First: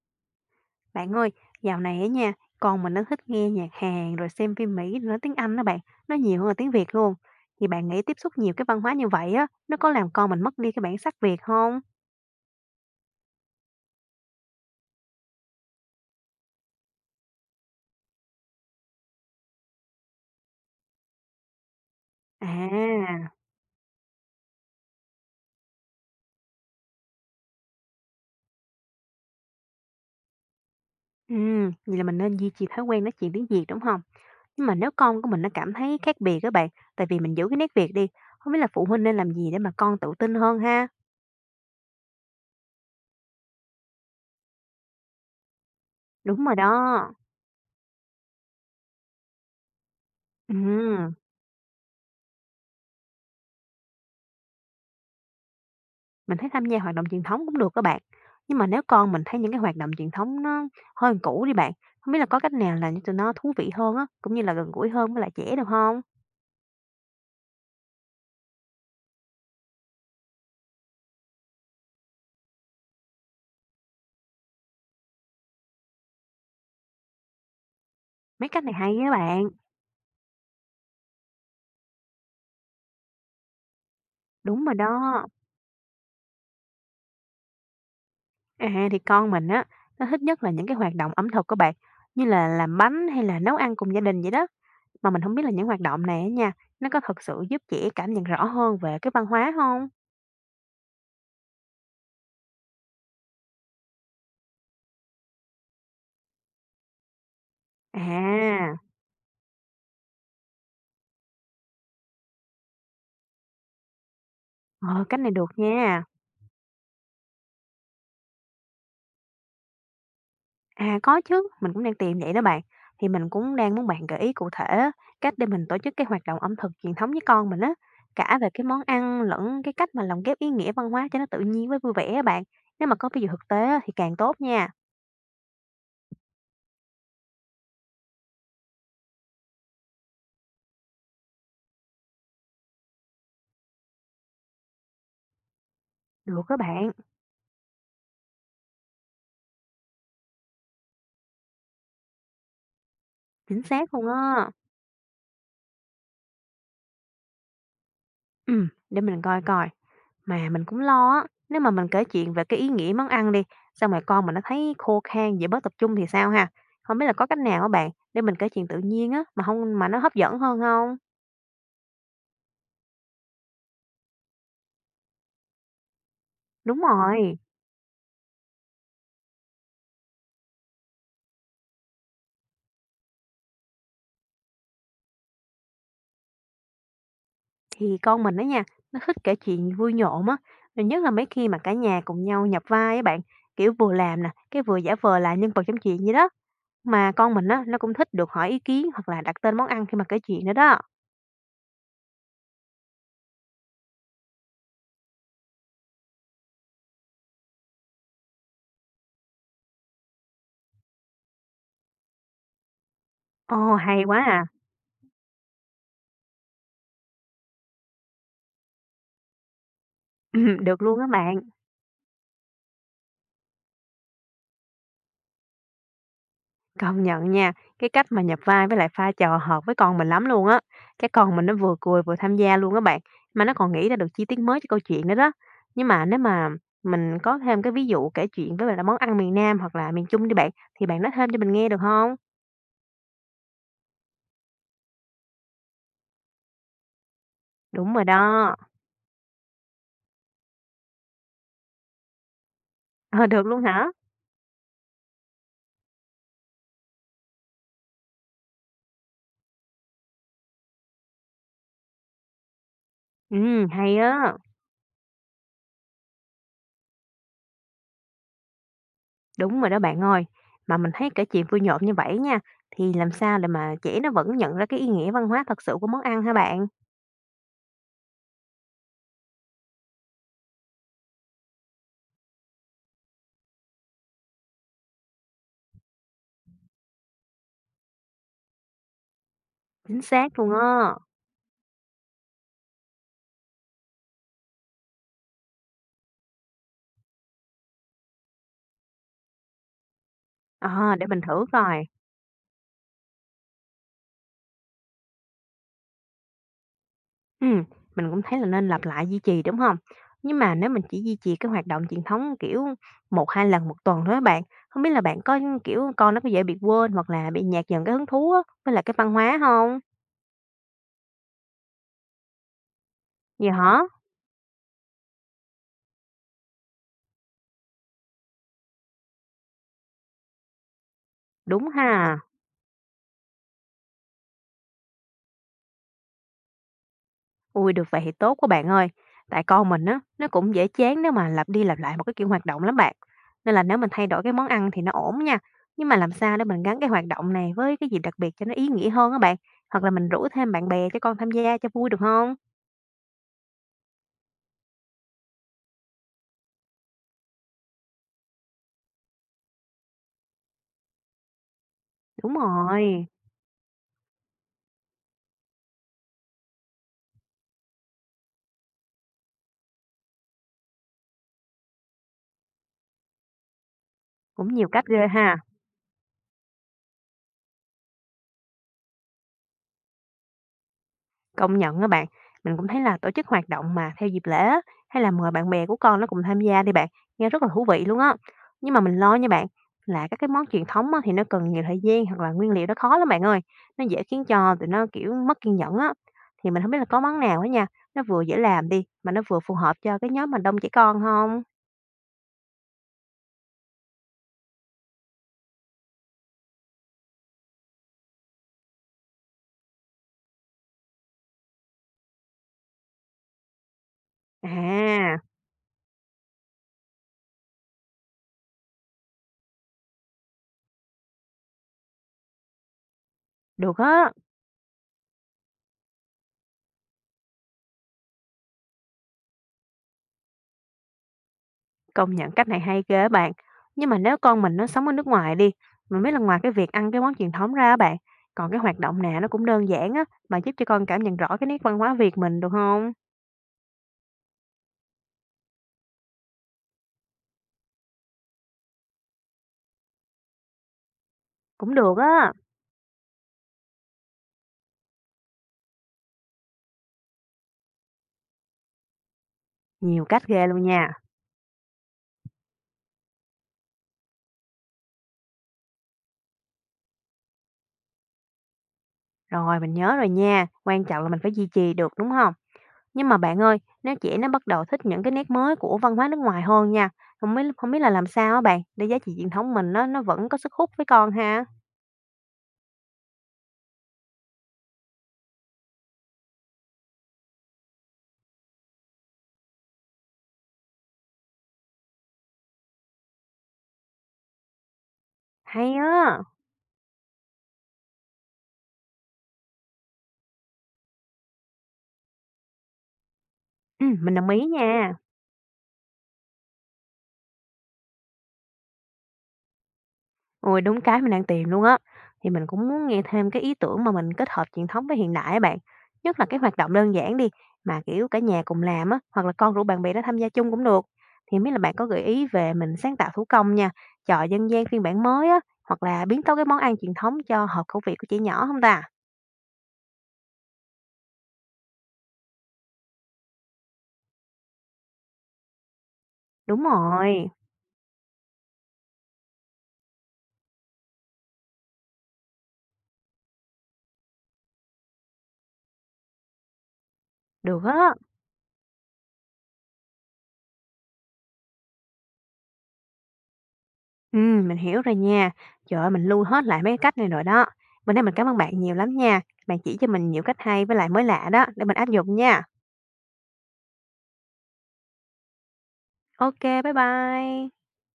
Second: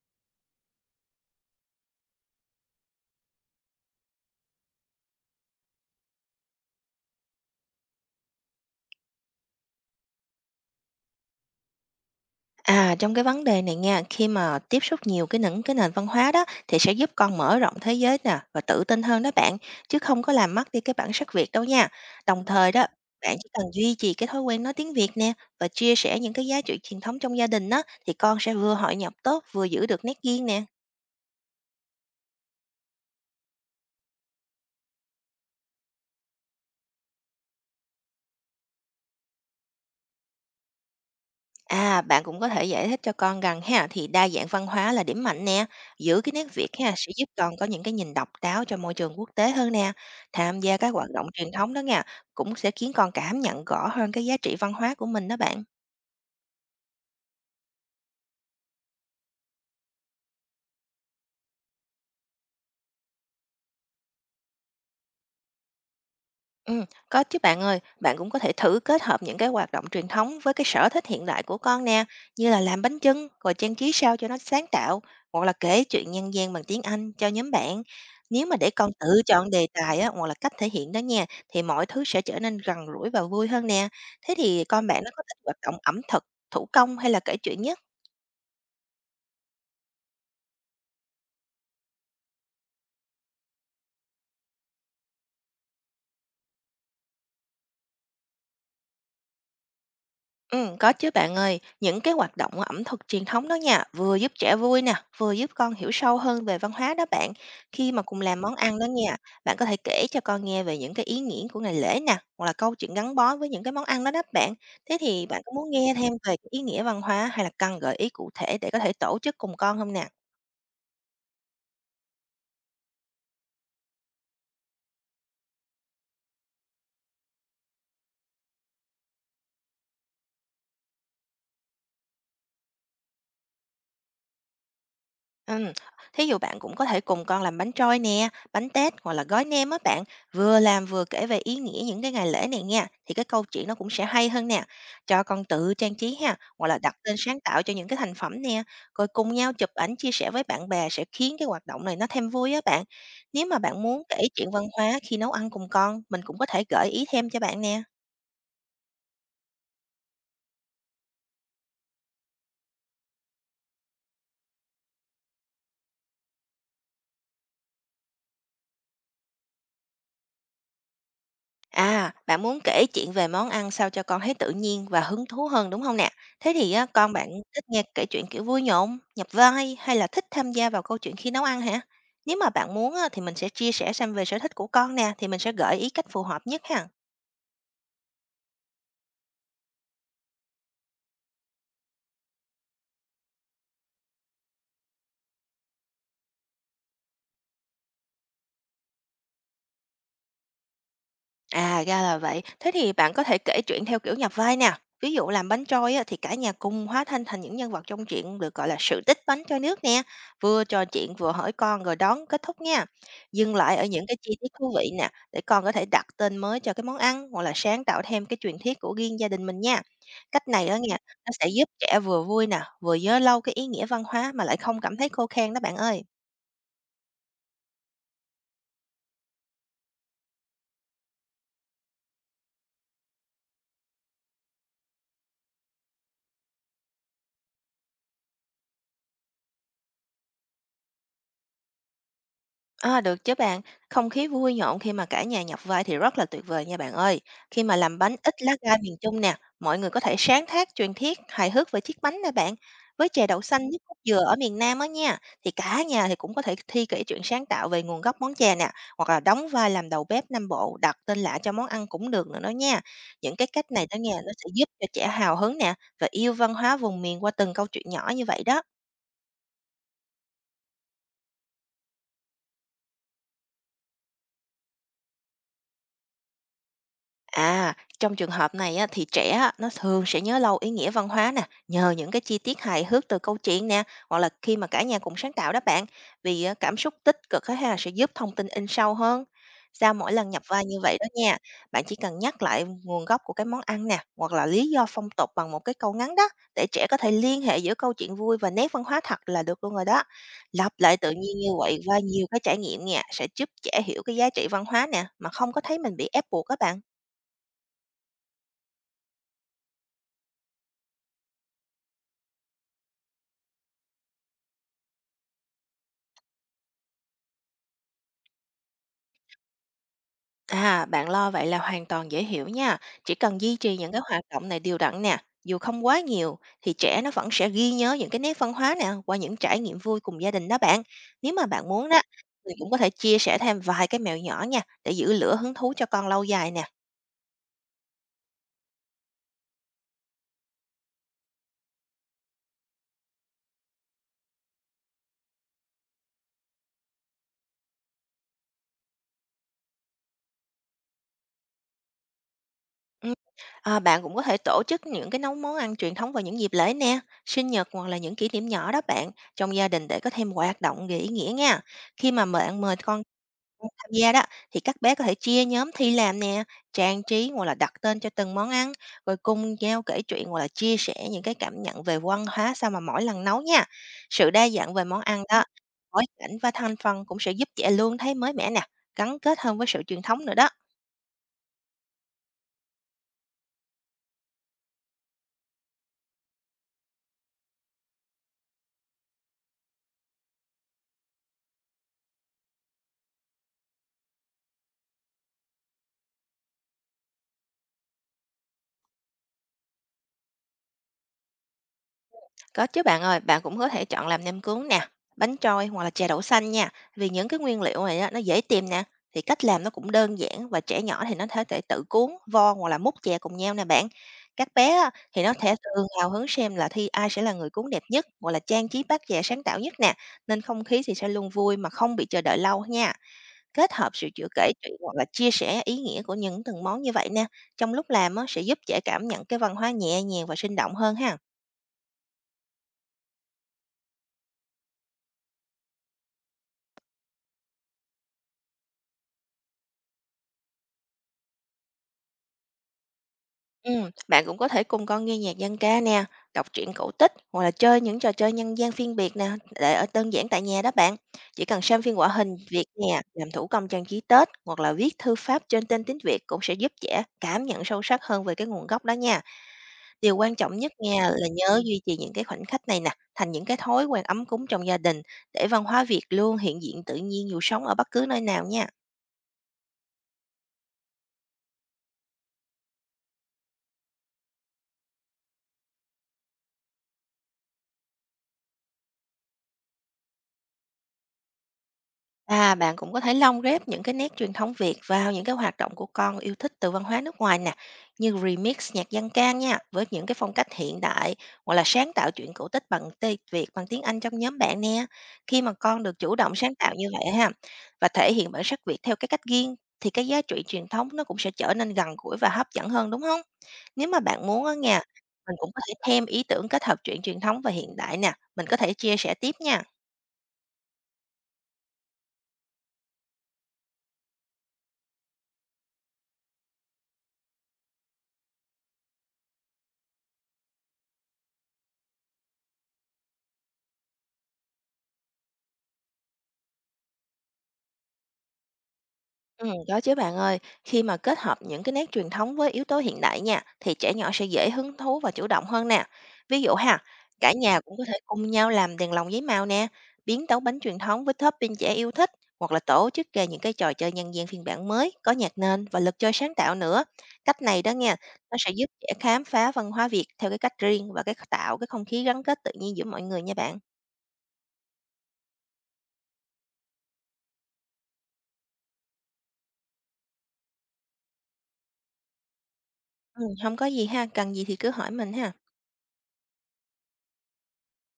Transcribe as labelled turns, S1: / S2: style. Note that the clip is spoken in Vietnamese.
S1: Bạn ơi, dạo này á nha, con mình nó thích nghe nhạc Hàn rồi xem phim Mỹ rồi nói tiếng Anh đó bạn, nó nhiều hơn là tiếng Việt luôn. Thì bạn nghĩ tiếp xúc nhiều cái văn hóa như vậy á, nó có làm con mình mất đi cái bản sắc Việt không?
S2: À, trong cái vấn đề này nha, khi mà tiếp xúc nhiều những cái nền văn hóa đó thì sẽ giúp con mở rộng thế giới nè và tự tin hơn đó bạn, chứ không có làm mất đi cái bản sắc Việt đâu nha. Đồng thời đó,
S1: À,
S2: bạn chỉ cần duy trì cái thói quen nói tiếng Việt nè và chia sẻ những cái giá trị truyền thống trong gia đình đó thì con sẽ vừa hội nhập tốt, vừa giữ được nét riêng nè.
S1: vậy là mình nên duy trì thói quen nói chuyện tiếng Việt đúng không? Nhưng mà nếu con của mình nó cảm thấy khác biệt các bạn, tại vì mình giữ cái nét Việt đi, không biết là phụ huynh nên làm gì để mà con tự tin hơn ha?
S2: À, bạn cũng có thể giải thích cho con rằng ha thì đa dạng văn hóa là điểm mạnh nè, giữ cái
S1: Đúng
S2: nét
S1: rồi
S2: Việt ha
S1: đó.
S2: sẽ giúp con có những cái nhìn độc đáo cho môi trường quốc tế hơn nè. Tham gia các hoạt
S1: Ừm.
S2: động truyền thống đó nha, cũng sẽ khiến con cảm nhận rõ hơn cái giá trị văn hóa của mình đó bạn.
S1: Mình thấy tham gia hoạt động truyền thống cũng được các bạn. Nhưng mà nếu con mình thấy những cái hoạt động truyền thống nó hơi cũ đi bạn, không biết là có cách nào làm cho tụi nó thú vị hơn á, cũng như là gần gũi hơn với lại trẻ được không?
S2: Có chứ bạn ơi, bạn cũng có thể thử kết hợp những cái hoạt động truyền thống với cái sở thích hiện đại của con nè, như là làm bánh chưng, rồi trang trí sao cho nó sáng tạo, hoặc là kể chuyện nhân gian bằng tiếng Anh cho nhóm bạn. Nếu
S1: Mấy
S2: mà
S1: cách
S2: để
S1: này
S2: con
S1: hay á
S2: tự
S1: bạn.
S2: chọn đề tài á, hoặc là cách thể hiện đó nha, thì mọi thứ sẽ trở nên gần gũi và vui hơn nè. Thế thì
S1: Đúng rồi
S2: con bạn nó có
S1: đó.
S2: thích hoạt động ẩm thực, thủ công hay là kể chuyện nhất?
S1: À, thì con mình á, nó thích nhất là những cái hoạt động ẩm thực các bạn, như là làm bánh hay là nấu ăn cùng gia đình vậy đó. Mà mình không biết là những hoạt động này á nha, nó có thật sự giúp trẻ cảm nhận rõ hơn về cái văn hóa không?
S2: Có chứ bạn ơi, những cái hoạt động ẩm thực truyền thống đó nha, vừa giúp trẻ vui nè, vừa giúp con hiểu sâu hơn về văn hóa đó bạn. Khi mà cùng làm món
S1: À,
S2: ăn đó nha, bạn có thể kể cho con nghe về những cái ý nghĩa của ngày lễ nè, hoặc là câu chuyện gắn bó với những cái món ăn đó đó bạn. Thế
S1: ờ, cách
S2: thì
S1: này
S2: bạn
S1: được
S2: có muốn nghe
S1: nha.
S2: thêm về cái ý nghĩa văn hóa hay là cần gợi ý cụ thể để có thể tổ chức cùng con không nè?
S1: À, có chứ, mình cũng đang tìm vậy đó bạn. Thì mình cũng đang muốn bạn gợi ý cụ thể á, cách để mình tổ chức cái hoạt động ẩm thực truyền thống với con mình á, cả về cái món ăn lẫn cái cách mà lồng ghép ý nghĩa văn hóa cho nó tự nhiên với vui vẻ á bạn. Nếu mà có ví dụ thực tế á, thì càng tốt nha.
S2: Ừm, thí dụ bạn cũng có thể cùng con làm bánh trôi nè, bánh tét hoặc là gói nem á bạn, vừa làm vừa kể về ý nghĩa những cái ngày lễ này nha, thì cái câu chuyện nó cũng sẽ hay hơn nè. Cho con tự trang trí ha,
S1: Được đó
S2: hoặc là
S1: bạn,
S2: đặt tên sáng tạo cho những cái thành phẩm nè, rồi cùng nhau chụp ảnh chia sẻ với bạn bè sẽ khiến cái hoạt động này nó thêm vui á bạn. Nếu mà
S1: chính
S2: bạn
S1: xác
S2: muốn
S1: luôn
S2: kể
S1: á.
S2: chuyện văn hóa khi nấu ăn cùng con, mình cũng có thể gợi ý thêm cho bạn nè.
S1: Ừ, để mình coi coi. Mà mình cũng lo á, nếu mà mình kể chuyện về cái ý nghĩa món ăn đi, xong rồi con mình nó thấy khô khan, dễ bớt tập trung thì sao ha? Không biết là có cách nào á bạn, để mình kể chuyện tự nhiên á, mà không mà nó hấp dẫn hơn không?
S2: À, bạn muốn kể chuyện về món ăn sao cho con thấy tự nhiên và hứng thú hơn, đúng không nè? Thế thì
S1: Đúng
S2: á, con bạn
S1: rồi.
S2: thích nghe kể chuyện, kiểu, vui nhộn, nhập vai hay là thích tham gia vào câu chuyện khi nấu ăn hả? Nếu mà bạn muốn á, thì mình sẽ chia sẻ xem về sở thích của con nè, thì mình sẽ gợi ý cách phù hợp nhất ha.
S1: Thì con mình đó nha, nó thích kể chuyện vui nhộn á, rồi nhất là mấy khi mà cả nhà cùng nhau nhập vai á bạn, kiểu vừa làm nè, cái vừa giả vờ là nhân vật trong chuyện vậy đó. Mà con mình á, nó cũng thích được hỏi ý kiến hoặc là đặt tên món ăn khi mà kể chuyện nữa đó.
S2: À, ra là vậy. Thế thì bạn có thể kể chuyện theo kiểu nhập vai nè. Ví dụ làm bánh trôi á, thì cả nhà cùng hóa thân thành những nhân vật trong truyện được gọi là sự tích bánh trôi nước nè. Vừa trò chuyện vừa hỏi con rồi đón kết thúc nha. Dừng
S1: Ồ,
S2: lại ở
S1: hay
S2: những cái
S1: quá
S2: chi
S1: à.
S2: tiết thú vị nè để con có thể đặt tên mới cho cái món ăn hoặc là sáng tạo thêm cái truyền thuyết của riêng gia đình mình nha. Cách này đó
S1: Được
S2: nha,
S1: luôn á
S2: nó
S1: bạn.
S2: sẽ giúp trẻ vừa vui nè, vừa nhớ lâu cái ý nghĩa văn hóa mà lại không cảm thấy khô khan đó bạn ơi.
S1: Công nhận nha, cái cách mà nhập vai với lại pha trò hợp với con mình lắm luôn á. Cái con mình nó vừa cười vừa tham gia luôn á bạn, mà nó còn nghĩ ra được chi tiết mới cho câu chuyện nữa đó. Nhưng mà nếu mình có thêm cái ví dụ kể chuyện với lại là món ăn miền Nam hoặc là miền Trung đi bạn, thì bạn nói thêm cho mình nghe được không?
S2: À, được chứ bạn. Không khí vui nhộn khi mà cả nhà nhập vai thì rất là tuyệt vời nha bạn ơi. Khi mà
S1: Đúng
S2: làm
S1: rồi
S2: bánh ít lá
S1: đó.
S2: gai miền Trung nè, mọi người có thể sáng tác truyền thuyết hài hước về chiếc bánh nè bạn. Với
S1: Ờ,
S2: chè đậu
S1: được
S2: xanh
S1: luôn
S2: với
S1: hả?
S2: cốt dừa ở miền Nam á nha, thì cả nhà cũng có thể thi kể chuyện sáng tạo về nguồn gốc món chè nè, hoặc là đóng vai làm đầu bếp Nam Bộ, đặt tên lạ cho món ăn cũng được nữa đó nha. Những cái cách này đó
S1: Hay
S2: nha, nó
S1: á.
S2: sẽ giúp cho trẻ hào hứng nè và yêu văn hóa vùng miền qua từng câu chuyện nhỏ như vậy đó.
S1: Đúng rồi đó bạn ơi. Mà mình thấy kể chuyện vui nhộn như vậy nha, thì làm sao để mà trẻ nó vẫn nhận ra cái ý nghĩa văn hóa thật sự của món ăn hả bạn?
S2: À, trong trường hợp này á, thì trẻ á, nó thường sẽ nhớ lâu ý nghĩa văn hóa nè, nhờ những cái chi tiết hài hước từ câu chuyện nè, hoặc là khi mà cả nhà cùng sáng tạo đó bạn, vì á, cảm xúc tích cực á ha sẽ giúp thông tin in sâu hơn. Sau
S1: Chính
S2: mỗi lần
S1: xác
S2: nhập
S1: luôn
S2: vai như
S1: á.
S2: vậy đó nha, bạn chỉ cần nhắc lại nguồn gốc của cái món ăn nè, hoặc là lý do phong tục bằng một cái câu ngắn đó, để trẻ có thể liên hệ giữa câu chuyện vui và nét văn hóa thật là được luôn rồi đó. Lặp
S1: Ờ,
S2: lại
S1: để
S2: tự
S1: mình
S2: nhiên
S1: thử
S2: như vậy
S1: coi.
S2: qua nhiều cái trải nghiệm nha, sẽ giúp trẻ hiểu cái giá trị văn hóa nè, mà không có thấy mình bị ép buộc các bạn.
S1: Ừm, mình cũng thấy là nên lặp lại duy trì, đúng không? Nhưng mà nếu mình chỉ duy trì cái hoạt động truyền thống, kiểu, 1 2 lần 1 tuần thôi á bạn, không biết là bạn có, kiểu, con nó có dễ bị quên hoặc là bị nhạt dần cái hứng thú á, với là cái văn hóa không?
S2: À, bạn lo vậy là hoàn toàn dễ hiểu nha. Chỉ cần
S1: Vậy
S2: duy trì
S1: hả?
S2: những cái hoạt động này đều đặn nè, dù không quá nhiều thì trẻ nó vẫn sẽ ghi nhớ những cái nét văn hóa nè qua những trải nghiệm vui cùng gia đình đó bạn. Nếu mà bạn
S1: Đúng
S2: muốn đó,
S1: ha.
S2: thì cũng có thể chia sẻ thêm vài cái mẹo nhỏ nha để giữ lửa hứng thú cho con lâu dài nè.
S1: Ui được vậy thì tốt quá bạn ơi. Tại con mình á, nó cũng dễ chán nếu mà lặp đi lặp lại một cái kiểu hoạt động lắm bạn. Nên là nếu mình thay đổi cái món ăn thì nó ổn nha, nhưng mà làm sao để mình gắn cái hoạt động này với cái gì đặc biệt cho nó ý nghĩa hơn á bạn? Hoặc là mình rủ thêm bạn bè cho con tham gia cho vui được không?
S2: Ừ. À, bạn cũng có thể tổ chức những cái nấu món ăn truyền thống vào những dịp lễ nè, sinh nhật hoặc là những kỷ niệm nhỏ đó bạn trong gia đình để có thêm hoạt động ý nghĩa nha. Khi mà
S1: Đúng
S2: bạn mời con
S1: rồi,
S2: Tham gia đó, thì các bé có thể chia nhóm thi làm nè, trang trí, hoặc là đặt tên cho từng món ăn, rồi cùng nhau kể chuyện hoặc là chia sẻ những cái cảm nhận về văn hóa sau mà mỗi lần nấu nha. Sự
S1: cũng
S2: đa
S1: nhiều
S2: dạng về
S1: cách
S2: món
S1: ghê
S2: ăn
S1: ha.
S2: đó, bối cảnh và thành phần cũng sẽ giúp trẻ luôn thấy mới mẻ nè, gắn kết hơn với sự truyền thống nữa đó.
S1: Công nhận các bạn, mình cũng thấy là tổ chức hoạt động mà theo dịp lễ á, hay là mời bạn bè của con nó cùng tham gia đi bạn, nghe rất là thú vị luôn á. Nhưng mà mình lo nha bạn, là các cái món truyền thống á, thì nó cần nhiều thời gian hoặc là nguyên liệu nó khó lắm bạn ơi. Nó dễ khiến cho tụi nó kiểu mất kiên nhẫn á. Thì mình không biết là có món nào á nha, nó vừa dễ làm đi, mà nó vừa phù hợp cho cái nhóm mà đông trẻ con không?
S2: Có chứ bạn ơi, bạn cũng có thể chọn làm nem cuốn nè, bánh trôi hoặc là chè đậu xanh nha. Vì những cái nguyên liệu này á, nó dễ tìm nè, thì cách làm nó cũng đơn giản và trẻ nhỏ thì nó có thể tự cuốn, vo hoặc là múc chè cùng nhau nè bạn. Các bé á,
S1: À,
S2: thì nó thể thường hào hứng xem là thi ai sẽ là người cuốn đẹp nhất hoặc là trang trí bát chè sáng tạo nhất nè, nên không khí thì sẽ luôn vui mà không bị chờ đợi lâu nha. Kết
S1: được
S2: hợp sự
S1: á.
S2: chữa kể chuyện hoặc là chia sẻ ý nghĩa của những từng món như vậy nè, trong lúc làm á, sẽ giúp trẻ cảm nhận cái văn hóa nhẹ nhàng và sinh động hơn ha.
S1: Công nhận cách này hay ghê á bạn. Nhưng mà nếu con mình nó sống ở nước ngoài đi, mình biết là ngoài cái việc ăn cái món truyền thống ra á bạn, còn cái hoạt động nào nó cũng đơn giản á, mà giúp cho con cảm nhận rõ cái nét văn hóa Việt mình được không?
S2: Bạn cũng có thể cùng con nghe nhạc dân ca nè, đọc truyện cổ tích hoặc là chơi những trò chơi nhân gian phiên Việt nè, để ở đơn giản tại nhà đó bạn. Chỉ cần
S1: Cũng
S2: xem phim
S1: được
S2: hoạt
S1: á,
S2: hình Việt nè, làm thủ công trang trí Tết hoặc là viết thư pháp trên tên tiếng Việt cũng sẽ giúp trẻ cảm nhận sâu sắc hơn về cái nguồn gốc đó nha.
S1: nhiều
S2: Điều
S1: cách
S2: quan
S1: ghê
S2: trọng
S1: luôn
S2: nhất
S1: nha.
S2: nha là nhớ duy trì những cái khoảnh khắc này nè, thành những cái thói quen ấm cúng trong gia đình để văn hóa Việt luôn hiện diện tự nhiên dù sống ở bất cứ nơi nào nha.
S1: Rồi mình nhớ rồi nha, quan trọng là mình phải duy trì được đúng không? Nhưng mà bạn ơi, nếu trẻ nó bắt đầu thích những cái nét mới của văn hóa nước ngoài hơn nha, không biết là làm sao á bạn để giá trị truyền thống mình nó vẫn có sức hút với con ha.
S2: À, bạn cũng có thể lồng ghép những cái nét truyền thống Việt vào những cái hoạt động của con yêu thích từ văn hóa nước ngoài nè, như remix nhạc dân ca nha, với những cái phong cách hiện đại hoặc là sáng tạo truyện cổ tích bằng tiếng Việt bằng tiếng Anh trong nhóm bạn nè. Khi mà
S1: Hay
S2: con được chủ
S1: á.
S2: động sáng tạo như vậy ha và thể hiện bản sắc Việt theo cái cách riêng thì cái giá trị truyền thống nó cũng sẽ trở nên gần gũi và hấp dẫn hơn đúng không?
S1: Ừ,
S2: Nếu mà
S1: mình
S2: bạn
S1: đồng ý
S2: muốn á nha,
S1: nha.
S2: mình cũng có thể thêm ý tưởng kết hợp truyện truyền thống và hiện đại nè, mình có thể chia sẻ tiếp nha.
S1: Ôi, đúng cái mình đang tìm luôn á. Thì mình cũng muốn nghe thêm cái ý tưởng mà mình kết hợp truyền thống với hiện đại á bạn. Nhất là cái hoạt động đơn giản đi, mà kiểu cả nhà cùng làm á, hoặc là con rủ bạn bè đó tham gia chung cũng được. Thì không biết là bạn có gợi ý về mình sáng tạo thủ công nha, trò dân gian phiên bản mới á, hoặc là biến tấu cái món ăn truyền thống cho hợp khẩu vị của trẻ nhỏ không ta?
S2: Có chứ bạn ơi, khi mà kết hợp những cái nét truyền thống với yếu tố hiện đại nha, thì trẻ nhỏ sẽ dễ hứng thú và chủ động hơn nè. Ví dụ
S1: Đúng
S2: ha,
S1: rồi,
S2: cả nhà cũng có thể cùng nhau làm đèn lồng giấy màu nè, biến tấu bánh truyền thống với topping trẻ yêu thích, hoặc là tổ chức ra những cái trò chơi nhân gian phiên bản mới, có nhạc nền và lực chơi sáng tạo nữa. Cách
S1: được
S2: này đó
S1: á.
S2: nha, nó sẽ giúp trẻ khám phá văn hóa Việt theo cái cách riêng và cái tạo cái không khí gắn kết tự nhiên giữa mọi người nha bạn.
S1: Ừ, mình hiểu rồi nha. Trời ơi, mình lưu hết lại mấy cái cách này rồi đó. Bữa nay mình cảm ơn bạn nhiều lắm nha. Bạn chỉ cho mình nhiều cách hay với lại mới lạ đó, để mình áp dụng nha.
S2: Ừ, không có gì ha, cần gì thì cứ hỏi mình ha.
S1: OK, bye bye.